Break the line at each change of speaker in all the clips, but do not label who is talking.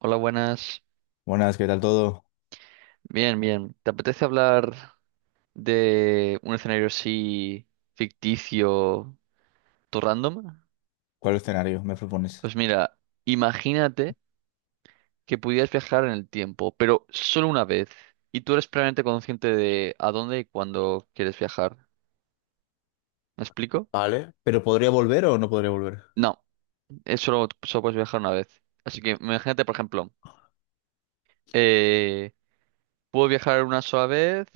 Hola, buenas.
Buenas, ¿qué tal todo?
Bien, bien. ¿Te apetece hablar de un escenario así ficticio, todo random?
¿Cuál escenario me propones?
Pues mira, imagínate que pudieras viajar en el tiempo, pero solo una vez, y tú eres plenamente consciente de a dónde y cuándo quieres viajar. ¿Me explico?
Vale, pero ¿podría volver o no podría volver?
No, es solo puedes viajar una vez. Así que imagínate, por ejemplo, eh, puedo viajar una sola vez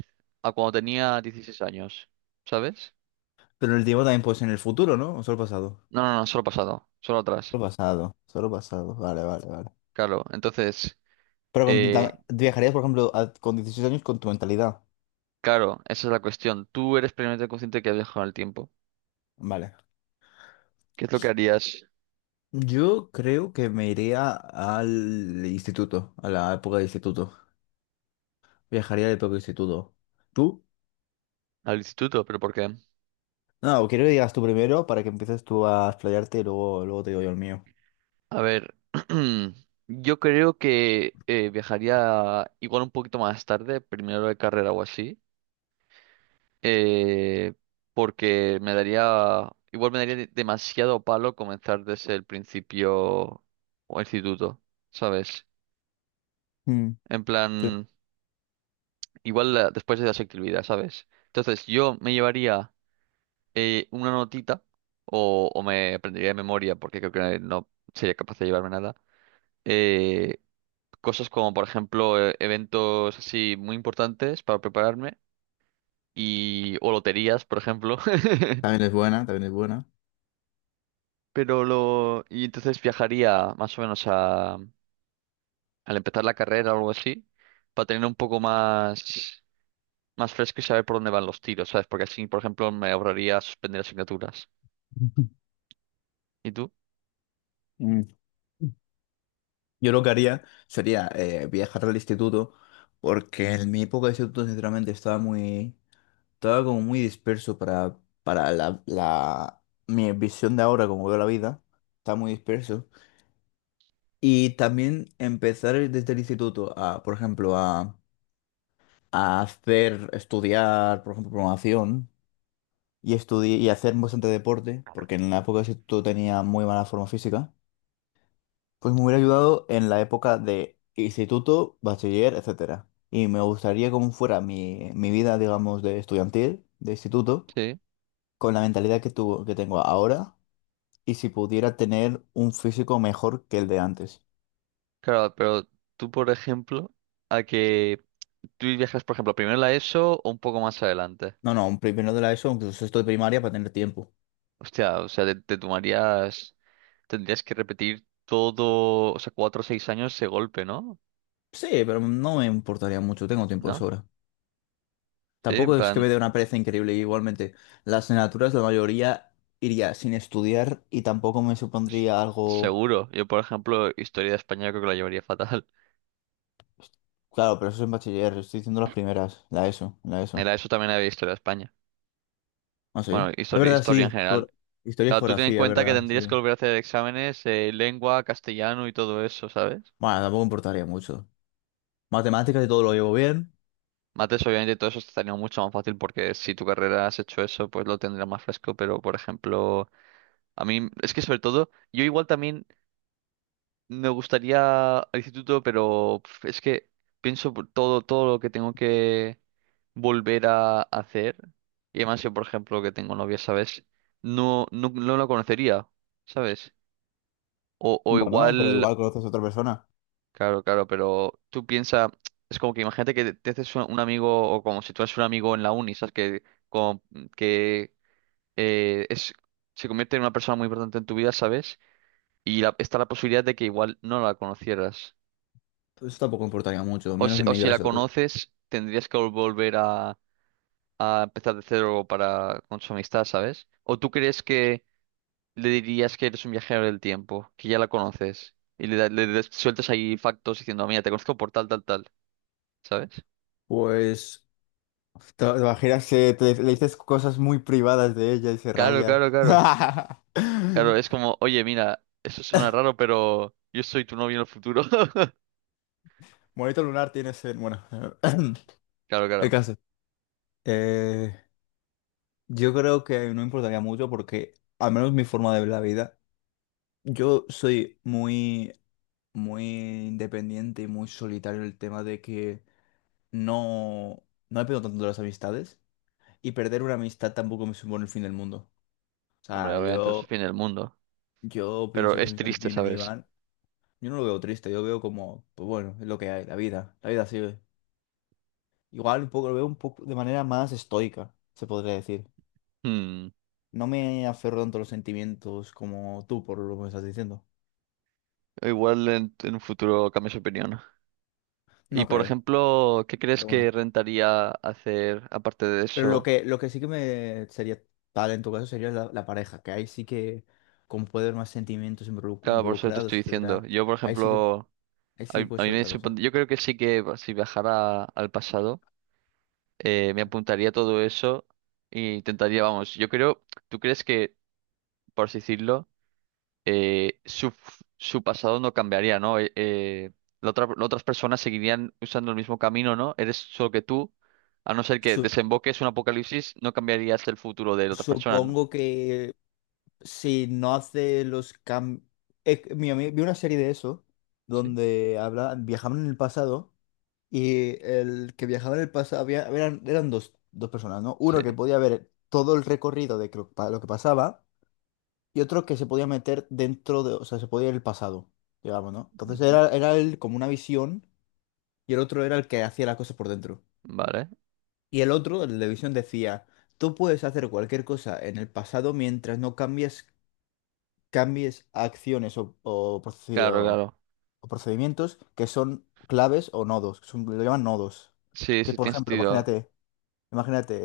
a cuando tenía 16 años, ¿sabes?
Pero el tiempo también puede ser en el futuro, ¿no? ¿O solo pasado?
No, no, no, solo pasado, solo atrás.
Solo pasado, solo pasado. Vale, vale, vale.
Claro, entonces,
Pero
eh,
viajarías, por ejemplo, con 16 años con tu mentalidad.
claro, esa es la cuestión. Tú eres plenamente consciente que has viajado en el tiempo.
Vale.
¿Qué es lo que harías
Yo creo que me iría al instituto, a la época del instituto. Viajaría a la época del instituto. ¿Tú?
al instituto? ¿Pero por qué?
No, quiero que digas tú primero para que empieces tú a explayarte y luego te digo yo el mío.
A ver, yo creo que viajaría igual un poquito más tarde, primero de carrera o así, eh, porque me daría, igual me daría demasiado palo comenzar desde el principio o instituto, ¿sabes?
Mm,
En
sí.
plan, después de las actividades, ¿sabes? Entonces, yo me llevaría una notita o me aprendería de memoria porque creo que no sería capaz de llevarme nada. eh, cosas como, por ejemplo, eventos así muy importantes para prepararme y o loterías, por ejemplo.
También es buena, también es buena.
Pero lo y entonces viajaría más o menos a al empezar la carrera o algo así para tener un poco más más fresco y saber por dónde van los tiros, ¿sabes? Porque así, por ejemplo, me ahorraría suspender asignaturas. ¿Y tú?
Mm. Yo lo que haría sería viajar al instituto, porque en mi época de instituto sinceramente estaba como muy disperso para mi visión de ahora, como veo la vida, está muy disperso. Y también empezar desde el instituto a, por ejemplo, a hacer, estudiar, por ejemplo, programación y, y hacer bastante deporte, porque en la época de instituto tenía muy mala forma física. Pues me hubiera ayudado en la época de instituto, bachiller, etcétera. Y me gustaría cómo fuera mi vida, digamos, de estudiantil, de instituto,
Sí.
con la mentalidad que tuvo, que tengo ahora, y si pudiera tener un físico mejor que el de antes.
Claro, pero tú, por ejemplo, a que tú viajas, por ejemplo, primero a la ESO o un poco más adelante.
No, no, un primero de la ESO, incluso sexto de primaria, para tener tiempo.
Hostia, o sea, te tomarías, tendrías que repetir todo, o sea, cuatro o seis años ese golpe, ¿no?
Sí, pero no me importaría mucho, tengo tiempo de
¿No?
sobra.
Sí, en
Tampoco es que me
plan,
dé una pereza increíble, igualmente. Las asignaturas, la mayoría iría sin estudiar y tampoco me
s-
supondría algo.
seguro. Yo, por ejemplo, historia de España creo que la llevaría fatal.
Claro, pero eso es en bachiller, estoy diciendo las primeras, la ESO, la
En
ESO.
la ESO también había historia de España.
Ah, sí.
Bueno,
Es
historia,
verdad,
historia en
sí.
general.
Historia y
Claro, tú ten en
geografía, es
cuenta que
verdad,
tendrías que
sí.
volver a hacer exámenes, lengua, castellano y todo eso, ¿sabes?
Bueno, tampoco importaría mucho. Matemáticas y todo lo llevo bien.
Mates, obviamente todo eso estaría mucho más fácil porque si tu carrera has hecho eso, pues lo tendrás más fresco, pero por ejemplo, a mí es que sobre todo, yo igual también me gustaría al instituto, pero pf, es que pienso por todo, todo lo que tengo que volver a hacer, y además yo por ejemplo que tengo novia, ¿sabes? No, no, no la conocería, ¿sabes? O
Bueno, pero
igual,
igual conoces a otra persona.
claro, claro, pero tú piensas, es como que imagínate que te haces un amigo o como si tú eres un amigo en la uni, ¿sabes? Que, como, que es, se convierte en una persona muy importante en tu vida, ¿sabes? Y está la posibilidad de que igual no la conocieras.
Eso tampoco importaría mucho, menos en
O
mi
si la
caso.
conoces, tendrías que volver a empezar de cero para, con su amistad, ¿sabes? ¿O tú crees que le dirías que eres un viajero del tiempo, que ya la conoces? Y le, le sueltas ahí factos diciendo, mira, te conozco por tal, tal, tal, ¿sabes?
Pues, te imaginas que le dices cosas muy privadas de ella y se
Claro,
raya.
claro, claro. Claro, es como, oye, mira, eso suena raro, pero yo soy tu novio en el futuro.
Monito lunar tienes en... Bueno,
Claro,
el
claro.
caso. Eh, yo creo que no importaría mucho porque, al menos mi forma de ver la vida. Yo soy muy, muy independiente y muy solitario en el tema de que no, no me pego tanto de las amistades y perder una amistad tampoco me supone el fin del mundo. O
Hombre,
sea,
obviamente es el
yo,
fin del mundo.
yo
Pero
pienso que las
es
amistades
triste,
vienen y
¿sabes?
van. Yo no lo veo triste, yo veo como, pues bueno, es lo que hay, la vida sigue. Igual un poco lo veo un poco de manera más estoica, se podría decir.
Hmm.
No me aferro tanto a los sentimientos como tú por lo que me estás diciendo.
Igual en un futuro cambies de opinión. Y
No
por
creo,
ejemplo, ¿qué crees
pero bueno.
que rentaría hacer aparte de
Pero lo
eso?
que, lo que sí que me sería tal en tu caso sería la pareja, que ahí sí que como puede haber más sentimientos involuc-
Claro, por eso te
involucrados,
estoy diciendo.
etcétera.
Yo, por
Ahí sí que,
ejemplo,
ahí sí que
a
puede
mí
ser
me
otra cosa.
yo creo que sí que si viajara al pasado, me apuntaría todo eso e intentaría, vamos, yo creo, ¿tú crees que, por así decirlo, su, su pasado no cambiaría, ¿no? La las otras personas seguirían usando el mismo camino, ¿no? Eres solo que tú, a no ser que
Su-
desemboques un apocalipsis, no cambiarías el futuro de las otras personas, ¿no?
supongo que si no hace los cambios. Mira, vi una serie de eso
Sí,
donde habla, viajaban en el pasado y el que viajaba en el pasado eran dos personas, ¿no? Uno
sí.
que podía ver todo el recorrido de que lo que pasaba. Y otro que se podía meter dentro de, o sea, se podía ir al pasado, digamos, ¿no? Entonces
Ujú.
era el, como una visión, y el otro era el que hacía las cosas por dentro.
Vale.
Y el otro, el de visión, decía, tú puedes hacer cualquier cosa en el pasado mientras no cambies acciones o, o proced-
Claro,
o-
claro.
o procedimientos que son claves o nodos, lo llaman nodos.
Sí,
Que
sí,
por
tiene
ejemplo,
sentido.
imagínate. Imagínate,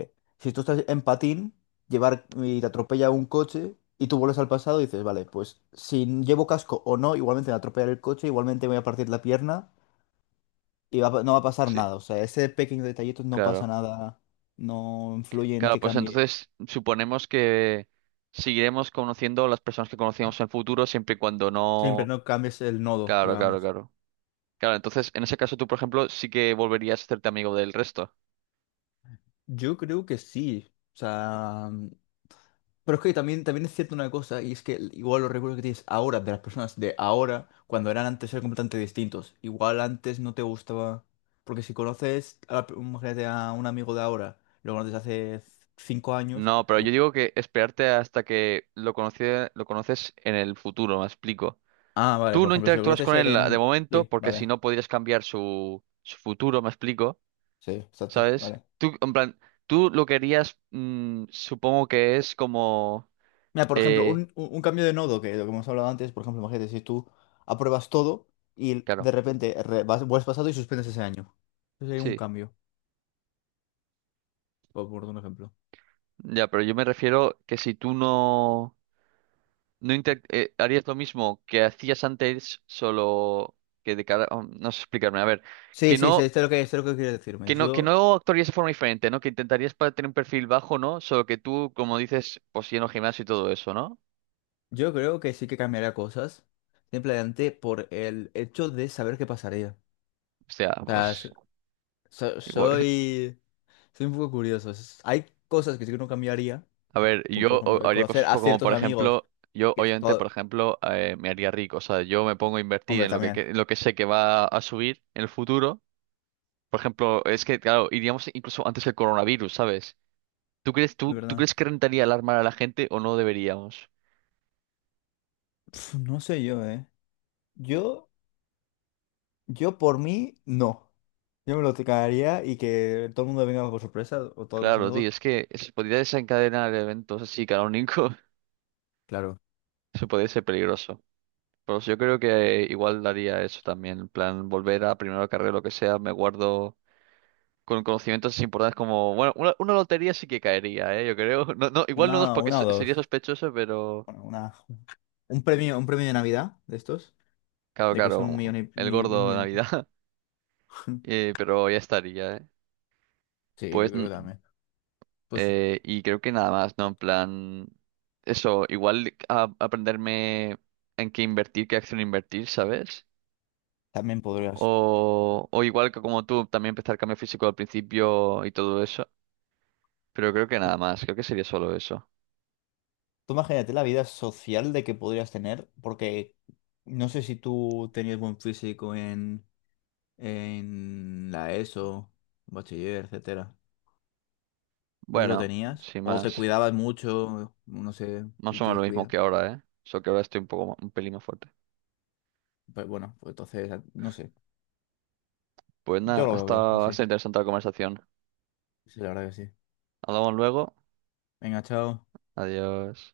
si tú estás en patín, llevar y te atropella un coche y tú vuelves al pasado y dices, vale, pues si llevo casco o no, igualmente me atropellar el coche, igualmente me voy a partir la pierna y no va a pasar
Sí,
nada. O sea, ese pequeño detallito no pasa
claro.
nada, no influye en
Claro,
que
pues
cambie.
entonces suponemos que seguiremos conociendo las personas que conocíamos en el futuro siempre y cuando
Siempre
no...
no cambies el nodo,
Claro, claro,
digamos.
claro. Claro, entonces en ese caso tú, por ejemplo, sí que volverías a hacerte amigo del resto.
Yo creo que sí. O sea, mm, pero es que también es cierto una cosa, y es que igual los recuerdos que tienes ahora de las personas de ahora, cuando eran antes, eran completamente distintos. Igual antes no te gustaba. Porque si conoces a, imagínate a un amigo de ahora, lo conoces hace 5 años.
No, pero yo digo que esperarte hasta que lo lo conoces en el futuro, me explico.
Ah, vale,
Tú
por
no
ejemplo, si lo
interactúas
conoces
con él de
en.
momento
Sí,
porque si
vale.
no podrías cambiar su, su futuro, me explico,
Sí, exacto,
¿sabes?
vale.
Tú, en plan, tú lo querías, mm, supongo que es como...
Mira, por ejemplo,
eh,
un, un cambio de nodo, que lo que hemos hablado antes, por ejemplo, imagínate, si tú apruebas todo y
claro,
de repente vas, vuelves pasado y suspendes ese año. Eso sería un
sí.
cambio, por un ejemplo.
Ya, pero yo me refiero que si tú no, no harías lo mismo que hacías antes, solo que de cara... oh, no sé explicarme, a ver.
Sí,
Que
sí, sí,
no
esto es lo que quiero decirme.
Que
Yo,
no actuarías de forma diferente, ¿no? Que intentarías para tener un perfil bajo, ¿no? Solo que tú, como dices, pues lleno gimnasio y todo eso, ¿no?
yo creo que sí que cambiaría cosas, simplemente por el hecho de saber qué pasaría.
O sea,
O sea,
pues
so-
igual.
soy, soy un poco curioso. Hay cosas que sí que no cambiaría,
A ver,
como por
yo
ejemplo,
haría
conocer
cosas
a
como,
ciertos
por
amigos,
ejemplo, yo
que es
obviamente, por
todo...
ejemplo, me haría rico. O sea, yo me pongo a invertir
Hombre,
en lo
también,
en lo que sé que va a subir en el futuro. Por ejemplo, es que, claro, iríamos incluso antes del coronavirus, ¿sabes?
de
Tú
verdad.
crees que rentaría alarmar a la gente o no deberíamos?
Pf, no sé yo, ¿eh? Yo... Yo por mí, no. Yo me lo tocaría y que todo el mundo venga por sorpresa, o todos mis
Claro, tío,
amigos.
es que se podría desencadenar eventos así canónicos.
Claro.
Eso podría ser peligroso. Pues yo creo que igual daría eso también, en plan, volver a primero de carrera, lo que sea, me guardo con conocimientos importantes como, bueno, una lotería sí que caería, ¿eh? Yo creo, no, no, igual no dos
una,
porque
una o
sería
dos.
sospechoso, pero
Bueno, un premio de Navidad de estos,
claro,
de que son un
claro,
millón y,
el
un
gordo de
millón y poco.
Navidad, Pero ya estaría, ¿eh?
Sí, yo
Pues,
creo que también. Pues
y creo que nada más, ¿no? En plan, eso, igual aprenderme en qué invertir, qué acción invertir, ¿sabes?
también podrías.
O igual que como tú, también empezar cambio físico al principio y todo eso. Pero creo que nada más, creo que sería solo eso.
Tú imagínate la vida social de que podrías tener, porque no sé si tú tenías buen físico en la ESO, bachiller, etcétera. No sé si lo
Bueno,
tenías.
sin
O te
más,
cuidabas mucho, no sé,
más
si
o
te
menos lo mismo
descuidas.
que ahora, ¿eh? Solo que ahora estoy un poco, un pelín más fuerte.
Pues bueno, pues entonces, no sé.
Pues nada,
Yo
ha
lo veo bien,
estado, ha
así.
sido interesante la conversación.
Sí, la verdad que sí.
Hablamos luego.
Venga, chao.
Adiós.